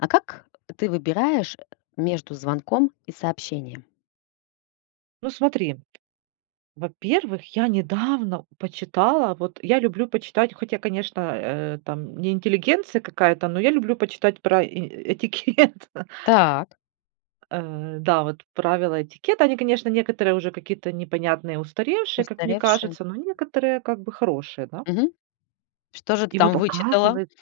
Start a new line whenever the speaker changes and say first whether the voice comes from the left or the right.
left: А как ты выбираешь между звонком и сообщением?
right: Ну смотри, во-первых, я недавно почитала, вот я люблю почитать, хотя, конечно, э, там не интеллигенция какая-то, но я люблю почитать про э э этикет.
left: Так.
right: Э, да, вот правила этикета, они, конечно, некоторые уже какие-то непонятные, устаревшие, как мне
left: Устаревшие.
right: кажется, но некоторые как бы хорошие, да.
left: Мгм. Что же ты
right: И вот
left: там вычитала?
right: оказывается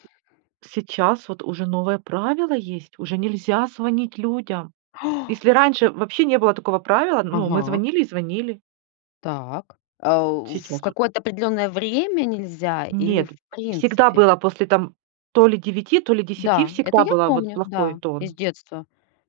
right: сейчас вот уже новое правило есть, уже нельзя звонить людям. Если раньше вообще не было такого правила, ну, мы
left: Ага.
right: звонили и звонили.
left: Так. А, уф в
right: Сейчас
left: какое-то определенное время нельзя или
right: Нет,
left: в
right: всегда
left: принципе?
right: было после там то ли 9, то ли 10,
left: Да, это
right: всегда
left: я
right: было вот
left: помню.
right: плохой
left: Да, из
right: тон.
left: детства.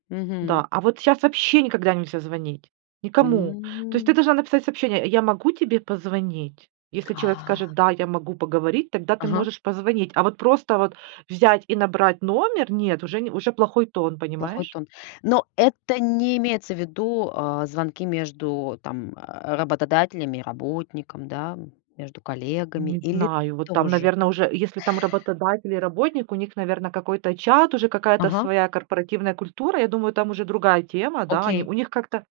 left: Мгм.
right: Да, а вот щас вообще никогда нельзя звонить, никому. То есть ты
left: М.
right: должна написать сообщение: "Я могу тебе позвонить?" Если человек
left: А.
right: скажет: "Да, я могу поговорить",- тогда ты
left: Ага.
right: можешь позвонить. А вот просто вот взять и набрать номер- нет, уже не, уже плохой тон,
left: Плохой
right: понимаешь?
left: тон. Но это не имеется в виду, э, звонки между там работодателями и работником, да? Между коллегами
right: Не
left: или
right: знаю, вот там,
left: тоже?
right: наверно, уже, если там работодатель и работник, у них, наверно, какой-то чат, уже какая-то
left: Ага.
right: своя корпоративная культура. Я думаю, там уже другая тема, да, они
left: Окей.
right: у них как-то,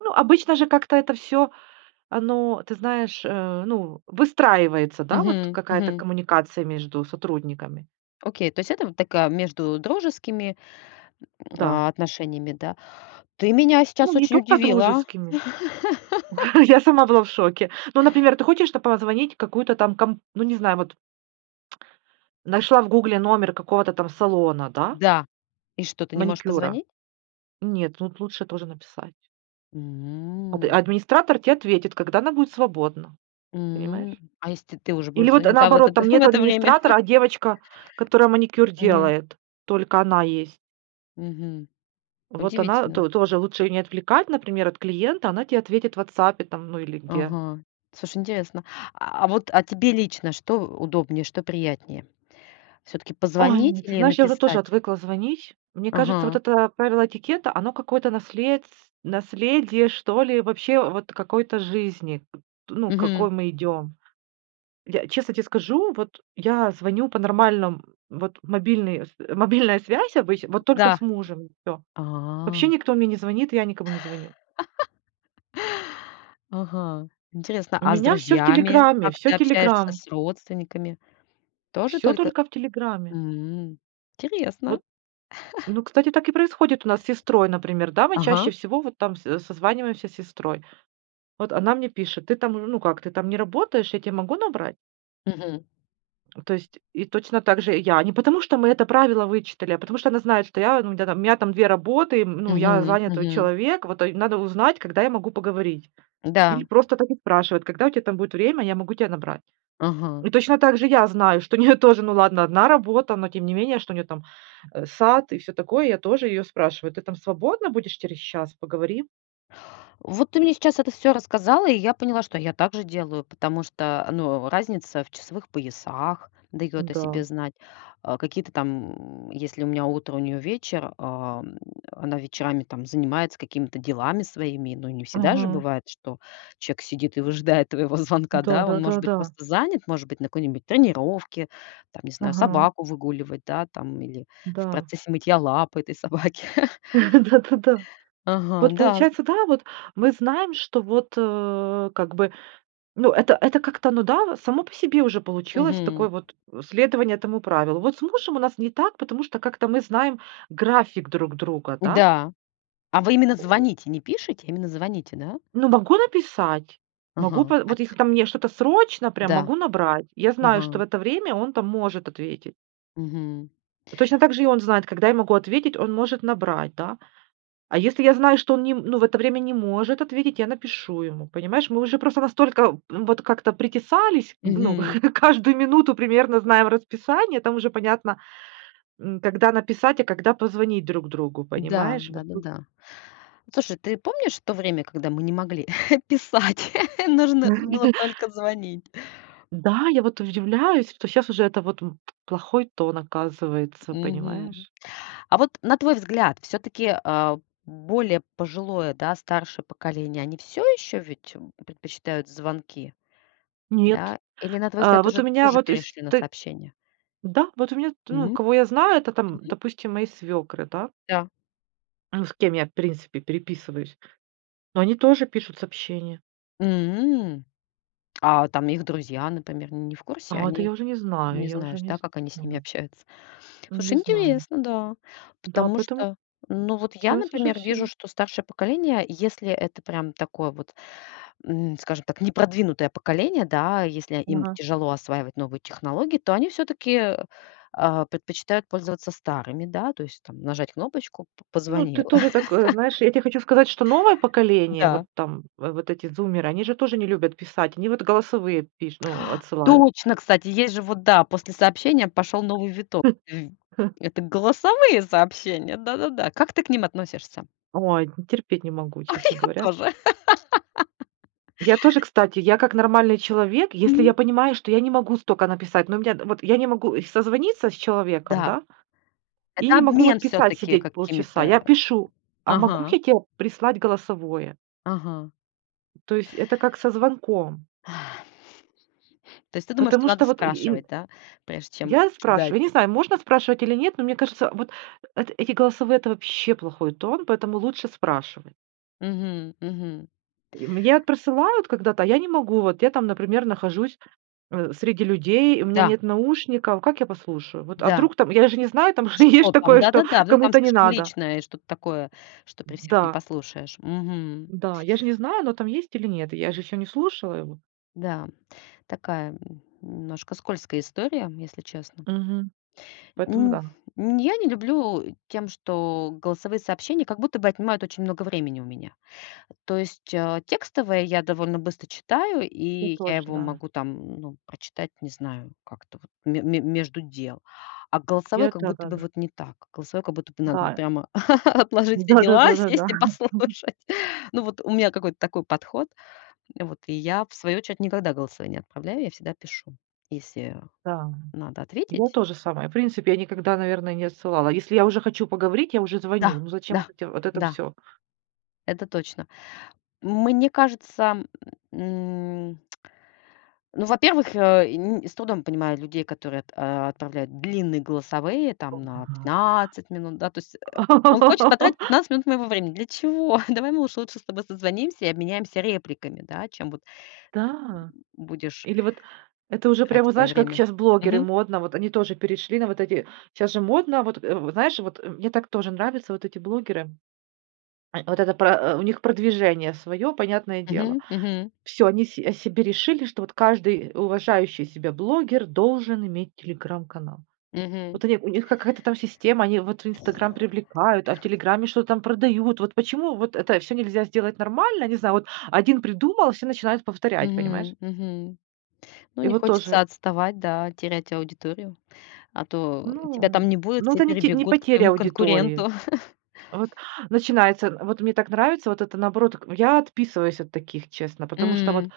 right: ну, обычно же как-то это всё, оно, ты знаешь, э, ну, выстраивается, да, вот
left: Мгм,
right: какая-то
left: мгм.
right: коммуникация между сотрудниками.
left: Окей, то есть это вот такая между дружескими,
right: Да.
left: а отношениями, да? Ты меня
right: Ну,
left: сейчас
right: не
left: очень
right: только
left: удивила.
right: дружескими. Я сама была в шоке. Ну, например, ты хочешь то позвонить в какую-то там комп ну, не знаю, вот нашла в "Гугле" номер какого-то там салона, да
left: Да. И что, ты не можешь
right: маникюра.
left: позвонить?
right: Нет, тут лучше тоже написать. Ад
left: М.
right: администратор те ответит, когда она будет свободна,
left: М,
right: понимаешь?
left: а если т ты уже
right: Или
left: будешь
right: вот
left: звонить? Да, вот
right: наоборот,
left: это,
right: там
left: в
right: нету
left: это время?
right: администратора, а девочка, которая маникюр
left: Мгм.
right: делает, только она есть.
left: Мгм,
right: Вот она,
left: удивительно.
right: то тоже лучше ее не отвлекать, например, от клиента, она тебе ответит в "Ватсапе", там, ну, или где.
left: Ага. Слушай, интересно. А а вот, а тебе лично что удобнее, что приятнее? Всё-таки
right: Ой,
left: позвонить
right: ну ты
left: или
right: знаешь, я вот тоже
left: написать?
right: отвыкла звонить. Мне кажется, вот
left: Ага.
right: это правило этикета, оно какое-то наследс наследие, что ли, вообще вот какой-то жизни. Т ну, к какой
left: Мгм.
right: мы идем. Я, честно те скажу, вот я звоню по нормальном, вот мобильный с мобильная связь обычно, вот только
left: Да.
right: с мужем, и всё. Вообще
left: А.
right: никто мне не звонит, и я никому не звоню.
left: Ага. Интересно!
right: У
left: А с
right: меня всё в
left: друзьями
right: "Телеграме".
left: как
right: Всё
left: ты общаешься,
right: "Телеграм".
left: с родственниками, тоже
right: Все
left: только
right: только в "Телеграме".
left: М, интересно.
right: Вот. Ну, кстати, так и происходит у нас с сестрой, например, да. Мы
left: Ага.
right: чаще всего, вот, там, с со созваниваемся с сестрой. Вот, она мне пишет: "Ты там, ну как ты там, не работаешь, я те могу набрать?"
left: Мгм.
right: То есть, и точно так же я. Не потому что мы это правило вычитали, а потому что она знает, что я, ну, тя там, у меня там 2 работы, м ну, я
left: Мгм,
right: занятой
left: мгм.
right: человек, вот это й надо узнать, когда я могу поговорить. Или
left: Да.
right: просто так и спрашивает: "Когда у тебя там будет время, я могу тя набрать?"
left: Ага.
right: И точно так же я знаю, что у нее тоже, ну ладно, 1 работа, но тем не менее, что у нее там, э, сад и всё такое, я тоже ее спрашиваю: "Ты там свободна будешь через час, поговорим?"
left: Вот, ты мне сейчас это всё рассказала, и я поняла, что я также делаю, потому что, э, ну, разница в часовых поясах даёт о себе
right: Н-да.
left: знать. Э, какие-то там м, если у меня утро, у неё вечер, ам, она вечерами, там, занимается какими-то делами своими. Но не всегда же
right: Мгм.
left: бывает, что чек сидит и выжидает твоего звонка,
right: Да
left: да? Он
right: да да
left: может быть
right: да.
left: просто занят, может быть, на какой-нибудь тренировке, там, не знаю,
right: Ага.
left: собаку выгуливать, да, там или в
right: Да.
left: процессе мытья лапой этой собаки.
right: Да да да.
left: Ага,
right: Вот,
left: да з
right: получается, да, вот мы знаем, что вот, э, как бы, ну, это это как-то, ну да, само по себе уже получилось
left: Мгм.
right: такое вот, э, следование этому правилу. Вот с мужем у нас не так, потому что как-то мы знаем график друг друга, да?
left: Да! А вы именно
right: Коо
left: звоните, не пишите, именно звоните, да?
right: Ну, могу написать. Могу,
left: Ага.
right: пэ
left: А
right: вот
left: ть
right: если мне что-то срочно, прям
left: Да.
right: могу набрать. Я знаю, что в
left: Ага.
right: это время он там может ответить.
left: Мгм.
right: Точно так же и он знает, когда я могу ответить, он может набрать, да? А если я знаю, что он ни м ну, в это время не может ответить, я напишу ему, понимаешь? Мы уже просто настолько, м, вот как-то притесались, г ну,
left: Мгм.
right: каждую минуту примерно знаем расписание, там уже понятно, м, когда написать, а когда позвонить друг другу,
left: Да!
right: понимаешь, вот тут
left: Да-да-да. Слушай, ты помнишь то время, когда мы не могли писать? Нужно было только звонить.
right: Да, я вот удивляюсь, что щас уже это вот, м, плохой тон, оказывается,
left: Мгм.
right: понимаешь?
left: А вот, на твой взгляд, всё-таки, э, более пожилое, да, старшее поколение, они всё ещё ведь, э, предпочитают звонки?
right: Нет!
left: Да? Или, на твой
right: Э,
left: взгляд,
right: вот у
left: уже
right: меня
left: тоже
right: вот из
left: перешли на
right: ты
left: сообщения?
right: да! Вот у меня т ну,
left: М?
right: кого я знаю, это там,
left: Мгм.
right: допустим, мои свекры, да?
left: Да.
right: Ну, с кем я в принципе переписываюсь, но они тоже пишут сообщения.
left: М, а там их друзья, например, не в курсе?
right: А вот это
left: Они.
right: я уже не знаю,
left: Не
right: я уже
left: знаешь,
right: не
left: да, как они с ними
right: знаю.
left: общаются?
right: Не
left: Слушай,
right: знаю.
left: интересно, да.
right: Да,
left: Потому
right: поэтому
left: что, ну, вот я,
right: сейчас уже
left: например, вижу,
right: всё.
left: что старшее поколение, если это прям такое вот, м, скажем так, непродвинутое поколение, да. Если им
right: Ага.
left: тяжело осваивать новую технологии, то они всё-таки, э, а, предпочитают пользоваться старыми, да. То есть там нажать кнопочку- п
right: Ну, ты
left: позвонил.
right: тоже так, э, знаешь, я тебе хочу сказать, что новое поколение, вот
left: Да.
right: там в вот эти зумеры, они же тоже не любят писать, они вот голосовые пиш ну, отсылают.
left: Точно, кстати, есть же вот, да, после сообщения пошёл новый виток, м. Это голосовые сообщения. Да-да-да. Как ты к ним относишься?
right: Ой, терпеть не могу, честно
left: Я
right: говоря.
left: тоже.
right: Я тоже, кстати, я как нормальный человек, если я
left: Мгм.
right: понимаю, что я не могу столько написать, ну, у меня вот я не могу, э, созвониться с человеком,
left: Да.
right: да? И
left: Это
right: не могу вот
left: обмен
right: писать
left: всё-таки
right: сидеть
left: какими-то,
right: полчаса.
left: э
right: Я пишу, а могу
left: Ага.
right: [unintelligible] прислать голосовое.
left: Ага.
right: То есть это как со звонком.
left: То есть ты думаешь, что
right: Потому
left: надо
right: что вот и ин
left: спрашивать, да? Прежде чем
right: Я
left: кидать.
right: спрашиваю. Я не знаю, можно спрашивать или нет, но мне кажется, вот эт эти голосовые- это вообще плохой тон, поэтому лучше спрашивать.
left: Мгм, мгм.
right: И мне присылают когда-то, а я не могу, вот я там, например, нахожусь, э, среди людей, у меня
left: Да!
right: нет наушников. Как я послушаю? Вот, а
left: Да.
right: вдруг там, я же не знаю, там же есть ж
left: Что там?
right: такое, что
left: Да-да-да. Вы там
right: кому-то не
left: слишком
right: надо.
left: личное и что-то такое, что при всех не
right: Да.
left: послушаешь. Мгм.
right: Да. Я же не знаю, но там есть или нет? Я же ещё не слушала его.
left: Да. Такая, н немножко скользкая история, если честно.
right: Мгм. Поэтому
left: М
right: да.
left: м, я не люблю тем, что голосовые сообщения как будто бы отнимают очень много времени у меня. То есть, а, текстовые я довольно быстро читаю,
right: Я
left: и я
right: тоже,
left: его
right: да.
left: могу там, ну, прочитать, не знаю, как-то вот ме ме между дел. А голосовые
right: Я
left: как будто бы
right: да-да-да.
left: вот не так. Голосовые как будто бы надо
right: Да.
left: прямо отложить все
right: Да да
left: дела,
right: да да да.
left: сесть и послушать. Ну, вот у меня какой-то такой подход. Вот и я, в свою очередь, никогда голосовые не отправляю. Я всегда пишу, если
right: Да.
left: надо
right: Я
left: ответить.
right: то же самое, в принципе, я никогда, наверное, не отсылала. Если я уже хочу поговорить, я уже звоню.
left: Да,
right: Ну, зачем
left: да,
right: вот эти это
left: да.
right: всё?
left: Это точно. Мне кажется, м, ну, во-первых, э, и я с трудом понимаю людей, которые ат а, отправляют длинные голосовые там на 15 минут, да. То есть, э, он хочет потратить 15 минут моего времени. Для чего? Давай мы лучше лучше с тобой созвонимся и обменяемся репликами, да, чем вот
right: Да!
left: будешь
right: Или вот это уже
left: тратить
right: прямо,
left: моё
right: знаешь, как
left: время.
right: сейчас блогеры
left: Мгм.
right: модно, вот они тоже перешли на вот эти, щас же модно, вот, э, в знаешь, вот, мне так тоже нравятся вот эти блогеры. Э, вот это про, э, у них продвижение своё, понятное дело.
left: Мгм, мгм.
right: Всё, они се себе решили, что вот каждый, э, уважающий себя блогер должен иметь телеграм-канал.
left: Мгм.
right: Вот они у них какая-то там система, они вот в "Инстаграм" привлекают, а в "Телеграме" что-то там продают. Вот почему вот это всё нельзя сделать нормально. Не знаю. Вот 1 придумал, и все начинают повторять, понимаешь.
left: Мгм, мгм. Ну,
right: И
left: не
right: вот тоже.
left: хочется отставать, да, терять аудиторию. А то тебя
right: Ну
left: там не будет,
right: ну,
left: все
right: это те не
left: перебегут к
right: потеря
left: моему
right: аудитории.
left: конкуренту.
right: Вот начинается, вот мне так нравится, вот это, наоборот, так. Ну, я отписываюсь от таких, честно, потому что вот
left: М.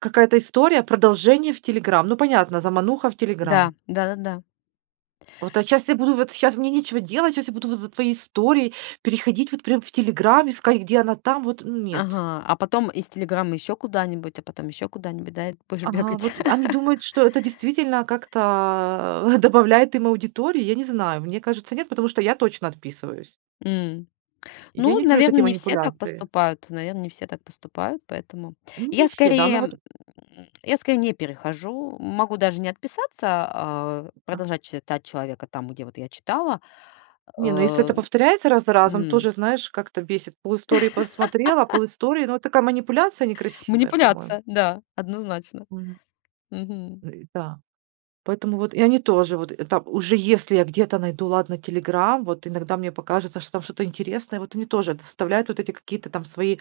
right: какая-то история продолжения в "Телеграм". Ну, понятно, замануха в
left: Да.
right: "Телеграм".
left: Да-да-да.
right: Вот щас я буду вот сейчас мне нечего делать, сейчас я буду за твоей историей переходить вот прям в "Телеграм", искать, где она там, вот. Нет.
left: Ага. А потом из "Телеграм" ещё куда-нибудь, а потом ещё куда-нибудь, да, будешь
right: Ага,
left: бегать.
right: вот они думают, что это действительно как-то, э, добавляет им аудитории? Я не знаю. Мне кажется, нет, потому что я точно отписываюсь.
left: М,
right: Я
left: ну,
right: не люблю вот
left: наверно,
right: эти
left: не все так
right: манипуляции.
left: поступают. Наверно, не все так поступают, поэтому
right: Не
left: я
right: все, да, но вот.
left: скорее я скорее не перехожу. Могу даже не отписаться, а,
right: А.
left: продолжать читать человека там, где вот я читала,
right: Не, ну, если это
left: э.
right: повторяется раз за разом,
left: М.
right: тоже, знаешь, как-то бесит. Пол истории посмотрела, пол истории, но такая манипуляция некрасивая, по-моему.
left: Манипуляция. Да. Однозначно.
right: Мгм.
left: Мгм.
right: Ну и да. Поэтому вот и они тоже вот, это уже, если я где-то найду, ладно, "Телеграм", вот иногда мне покажется, что там что-то интересное, вот они тоже составляют вот эти какие-то там свои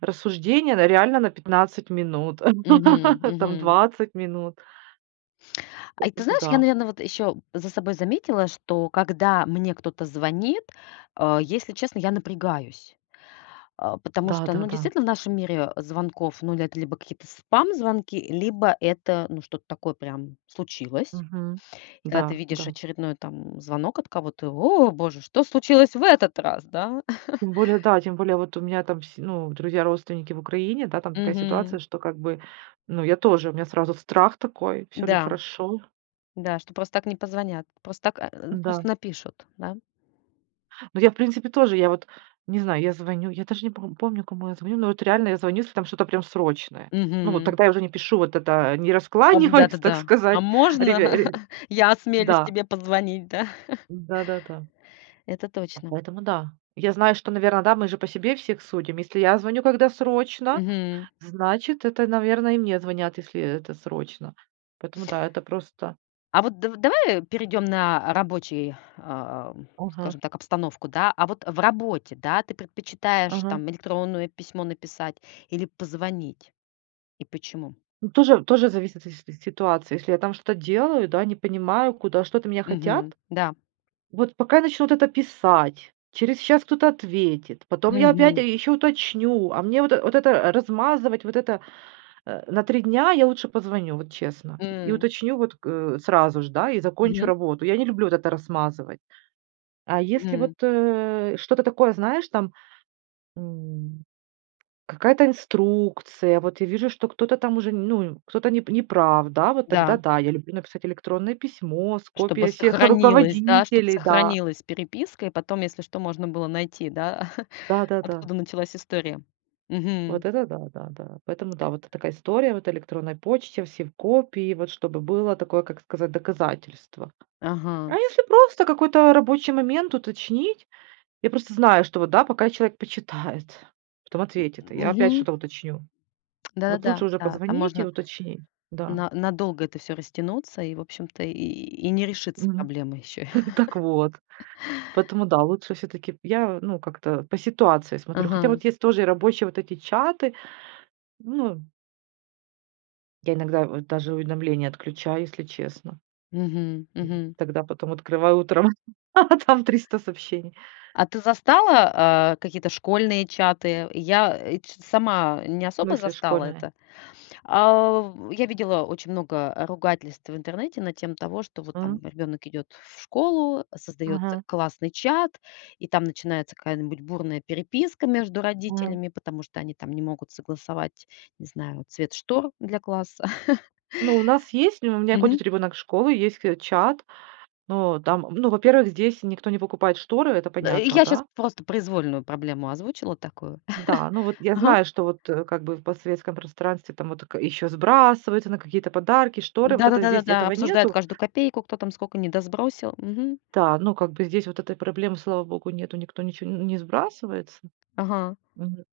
right: рассуждения, да, реально на 15 минут,
left: Мгм,
right: там
left: мгм.
right: 20 минут.
left: Ай, ты
right: Поэтому
left: знаешь, я,
right: да.
left: наверное, вот ещё за собой заметила, что когда мне кто-то звонит, э, если честно, я напрягаюсь. Э, потому что, ну,
right: Да-да-да.
left: действительно, в нашем мире, э, звонков, ну, это либо какие-то спам-звонки, либо это, ну, что-то такое прям случилось.
right: Мгм.
left: И когда ты
right: Да,
left: видишь
right: да.
left: очередной там звонок от кого-то: "О, Боже, что случилось в этот раз?" Да?
right: Тем более, да, тем более, вот у меня там с ну, друзья, родственники в Украине, да, там такая ситуация,
left: Мгм.
right: что как бы, ну, я тоже, у меня сразу страх такой. Всё ли
left: Да.
right: хорошо?
left: Да, что просто так не позвонят. Просто так, э,
right: Да.
left: просто напишут, да?
right: Ну, я, в принципе, тоже. Я вот не знаю, я звоню, я даже не пом помню, кому я звоню, но это реально я звоню, если там что-то прям срочное. Ну вот
left: Мгм.
right: тогда я уже не пишу вот это, не
left: Ам,
right: раскланиваюсь, так
left: да-да-да. А
right: сказать.
left: можно
right: Ребя ре
left: я осмелюсь
right: Да.
left: тебе позвонить, да?
right: Да-да-да.
left: Это точно.
right: Поэтому да. Я знаю, что, наверно, да, мы же по себе всех судим. Если я звоню, когда срочно,
left: Мгм.
right: значит, это, наверное, и мне звонят, если это срочно. Поэтому да, это просто
left: А вот дав давай, э, перейдём на рабочий, э,
right: Ага.
left: скажем так, обстановку, да? А вот в работе, да, ты предпочитаешь
right: Ага.
left: там электронное письмо написать или позвонить? И почему?
right: Тоже тоже зависит от си си ситуации, если я там что-то делаю, да, не понимаю, куда, что-то от меня хотят.
left: Мгм, да.
right: Вот пока начнут это писать, через час кто-то ответит, потом я опять. А
left: Мгм.
right: ещё уточню, а мне вот вот это размазывать, вот это, э, на 3 дня, я лучше позвоню, вот честно. И
left: М.
right: уточню вот, к сразу же, да, и закончу
left: Мгм.
right: работу. Я не люблю это размазывать. А если вот,
left: Мгм.
right: э, что-то такое, знаешь, там, м, какая-то инструкция, вот я вижу, что кто-то там уже, ну, кто-то не не прав, да, вот тогда
left: Да.
right: да, я люблю написать электронное письмо с
left: Чтобы
right: копией всех
left: сохранилась, да? Чтобы
right: руководителей, да.
left: сохранилась переписка и потом, если что, можно было найти, да,
right: Да, да, да.
left: откуда началась история. Мгм.
right: Вот это да-да-да. Поэтому да, вот такая история, вот электронной почте, все в копии, вот чтобы было такое, как сказать, доказательство. А
left: Ага.
right: если просто какой-то рабочий момент уточнить, я просто знаю, что вот да, пока человек почитает, потом
left: М.
right: ответит, я опять
left: Мгм.
right: что-то уточню. Вот лучше
left: Да-да-да,
right: уже
left: да. Там
right: позвонить и
left: можно
right: уточнить, да.
left: на надолго это всё растянуться, и, в общем-то, и и не решится
right: Мгм.
left: проблема ещё.
right: Так вот. Поэтому, да, лучше всё-таки я, ну, как-то по ситуации смотрю. Хотя
left: Ага.
right: вот есть тоже рабочие вот эти чаты. Ну Я иногда вот даже уведомления отключаю, если честно
left: Мгм. Мгм.
right: тогда потом открываю утром, а там 300 сообщений.
left: А ты застала, э, какие-то школьные чаты? Я, э, и чё-то сама не
right: В
left: особо
right: смысле
left: застала
right: школьные?
left: это? А. Я видела очень много ругательств в интернете на тему того, что вот там
right: Мгм.
left: ребёнок идет в школу, создаётся
right: Мгм.
left: классный чат, и там начинается какая-нибудь бурная переписка между
right: Мгм.
left: родителями, потому что они там не могут согласовать, не знаю, цвет штор для класса.
right: Ну, у нас есть ну, у меня ходит
left: Мгм.
right: ребенок в школу, есть к чат. Ну, там ну, во-первых, здесь никто не покупает шторы, это
left: Да, и
right: понятно,
left: я щас
right: да.
left: просто произвольную проблему озвучила такую.
right: Да. Ну, вот я
left: Ага.
right: знаю, что вот, э, как бы в постсоветском пространстве там вот тк еще сбрасываются на какие-то подарки, шторы, вот это
left: Да-да-да,
right: здесь
left: да-да.
right: этого
left: Обсуждают
right: нету.
left: каждую копейку, кто там сколько не досбросил. Мгм.
right: Да. Ну, как бы здесь вот этой проблемы, слава богу, нету. Никто ничего н не сбрасывается.
left: Ага.
right: Мгм.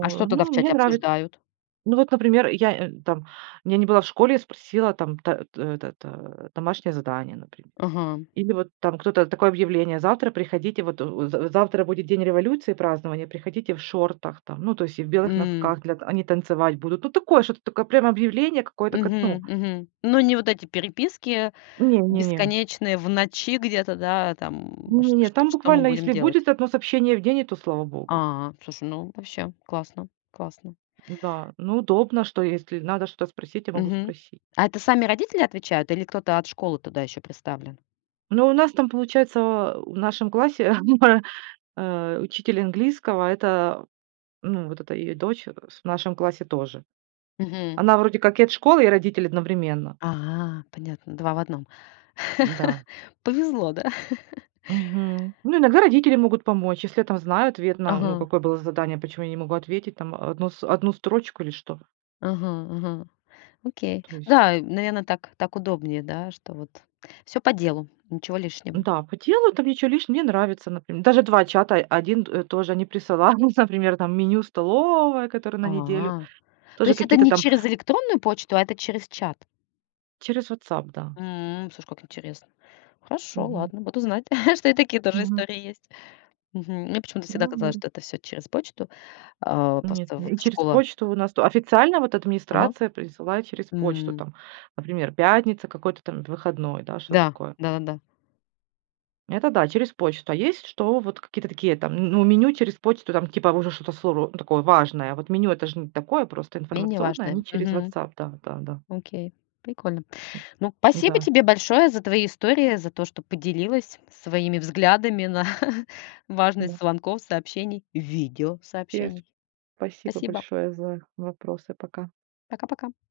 left: А что тогда
right: ну,
left: в
right: мне
left: чате
right: нравится.
left: обсуждают?
right: Ну вот, например, я, э, там. Я не была в школе, я спросила там та э, этот, домашнее задание, например.
left: Ага.
right: Или вот там кто-то такое объявление: "Завтра приходите вот у в в завтра будет день революции, празднование, приходите в шортах там". Ну, то есть и в белых
left: М.
right: носках, для они танцевать будут. Ну, такое, что-то такое прям объявление какое-то как, ну
left: Мгм, мгм. Ну, не вот эти переписки
right: Не, не, не.
left: бесконечные в ночи где-то, да, там, ш
right: Не не,
left: шт
right: там
left: что мы
right: буквально,
left: будем
right: если
left: делать?
right: будет 1 сообщение в день, и то слава Богу.
left: А. Слушай, ну, вообще классно классно.
right: Да. Ну, удобно, что если надо что-то спросить, я могу
left: Мгм.
right: спросить.
left: А это сами родители отвечают или кто-то от школы туда ещё приставлен?
right: Ну, у нас там получается, э, в нашем классе, э, учитель английского- это, ну, вот эта её дочь, э, с в нашем классе тоже.
left: Мгм.
right: Она вроде как и от школы, и родители одновременно.
left: А. Понятно. 2 в 1.
right: Да.
left: Повезло, да?
right: Мгм. Ну, иногда родители могут помочь, если тебя там знают, верно, ну,
left: Ага.
right: какое было задание, почему я не могу ответить там, э, 1 с 1 строчку или что?
left: Ага, ага. Окей.
right: То есть.
left: Да, э, наверное, так так удобнее, да? Что вот всё по делу. Ничего лишнего.
right: Да. По телу там ничего лишнего, мне нравится, например. Даже 2 чата. 1, э, тоже они присылают, например, там меню столовой, которое на неделю.
left: А. То
right: Тоже
left: есть это
right: какие-то
left: не
right: там
left: через электронную почту, а это через чат?
right: Через "Вотсап", да.
left: Мгм. Слушай, как интересно. Хорошо,
right: Мгм.
left: ладно, буду знать, что и такие тоже
right: Мгм.
left: истории есть. Мгм. Мне почему-то всегда
right: Ну
left: казалось,
right: ну.
left: что это всё через почту. Э,
right: Нет.
left: просто вот
right: И через
left: школа
right: почту у нас тут. Официально вот
left: Ага.
right: администрация присылает через почту
left: М.
right: там, например: пятница какой-то там выходной, да, что-то
left: Да.
right: такое.
left: Да-да-да.
right: Это да, через почту. А есть что, вот какие-то такие там, ну ну, меню через почту, там, типа, уже что-то [unintelligible] такое важное. Вот меню- это же не такое, просто
left: Менее
right: информационное,
left: важное.
right: они через
left: Мгм.
right: "Вотсап", да да да.
left: Окей. Прикольно. Ну,
right: Ну
left: спасибо
right: да.
left: тебе большое за твои истории, за то, что поделилась своими взглядами на
right: Да.
left: важность звонков, сообщений.
right: [unintelligible]
left: Видеосообщений.
right: Спасибо
left: Спасибо.
right: большое за вопросы. Пока.
left: Пока-пока.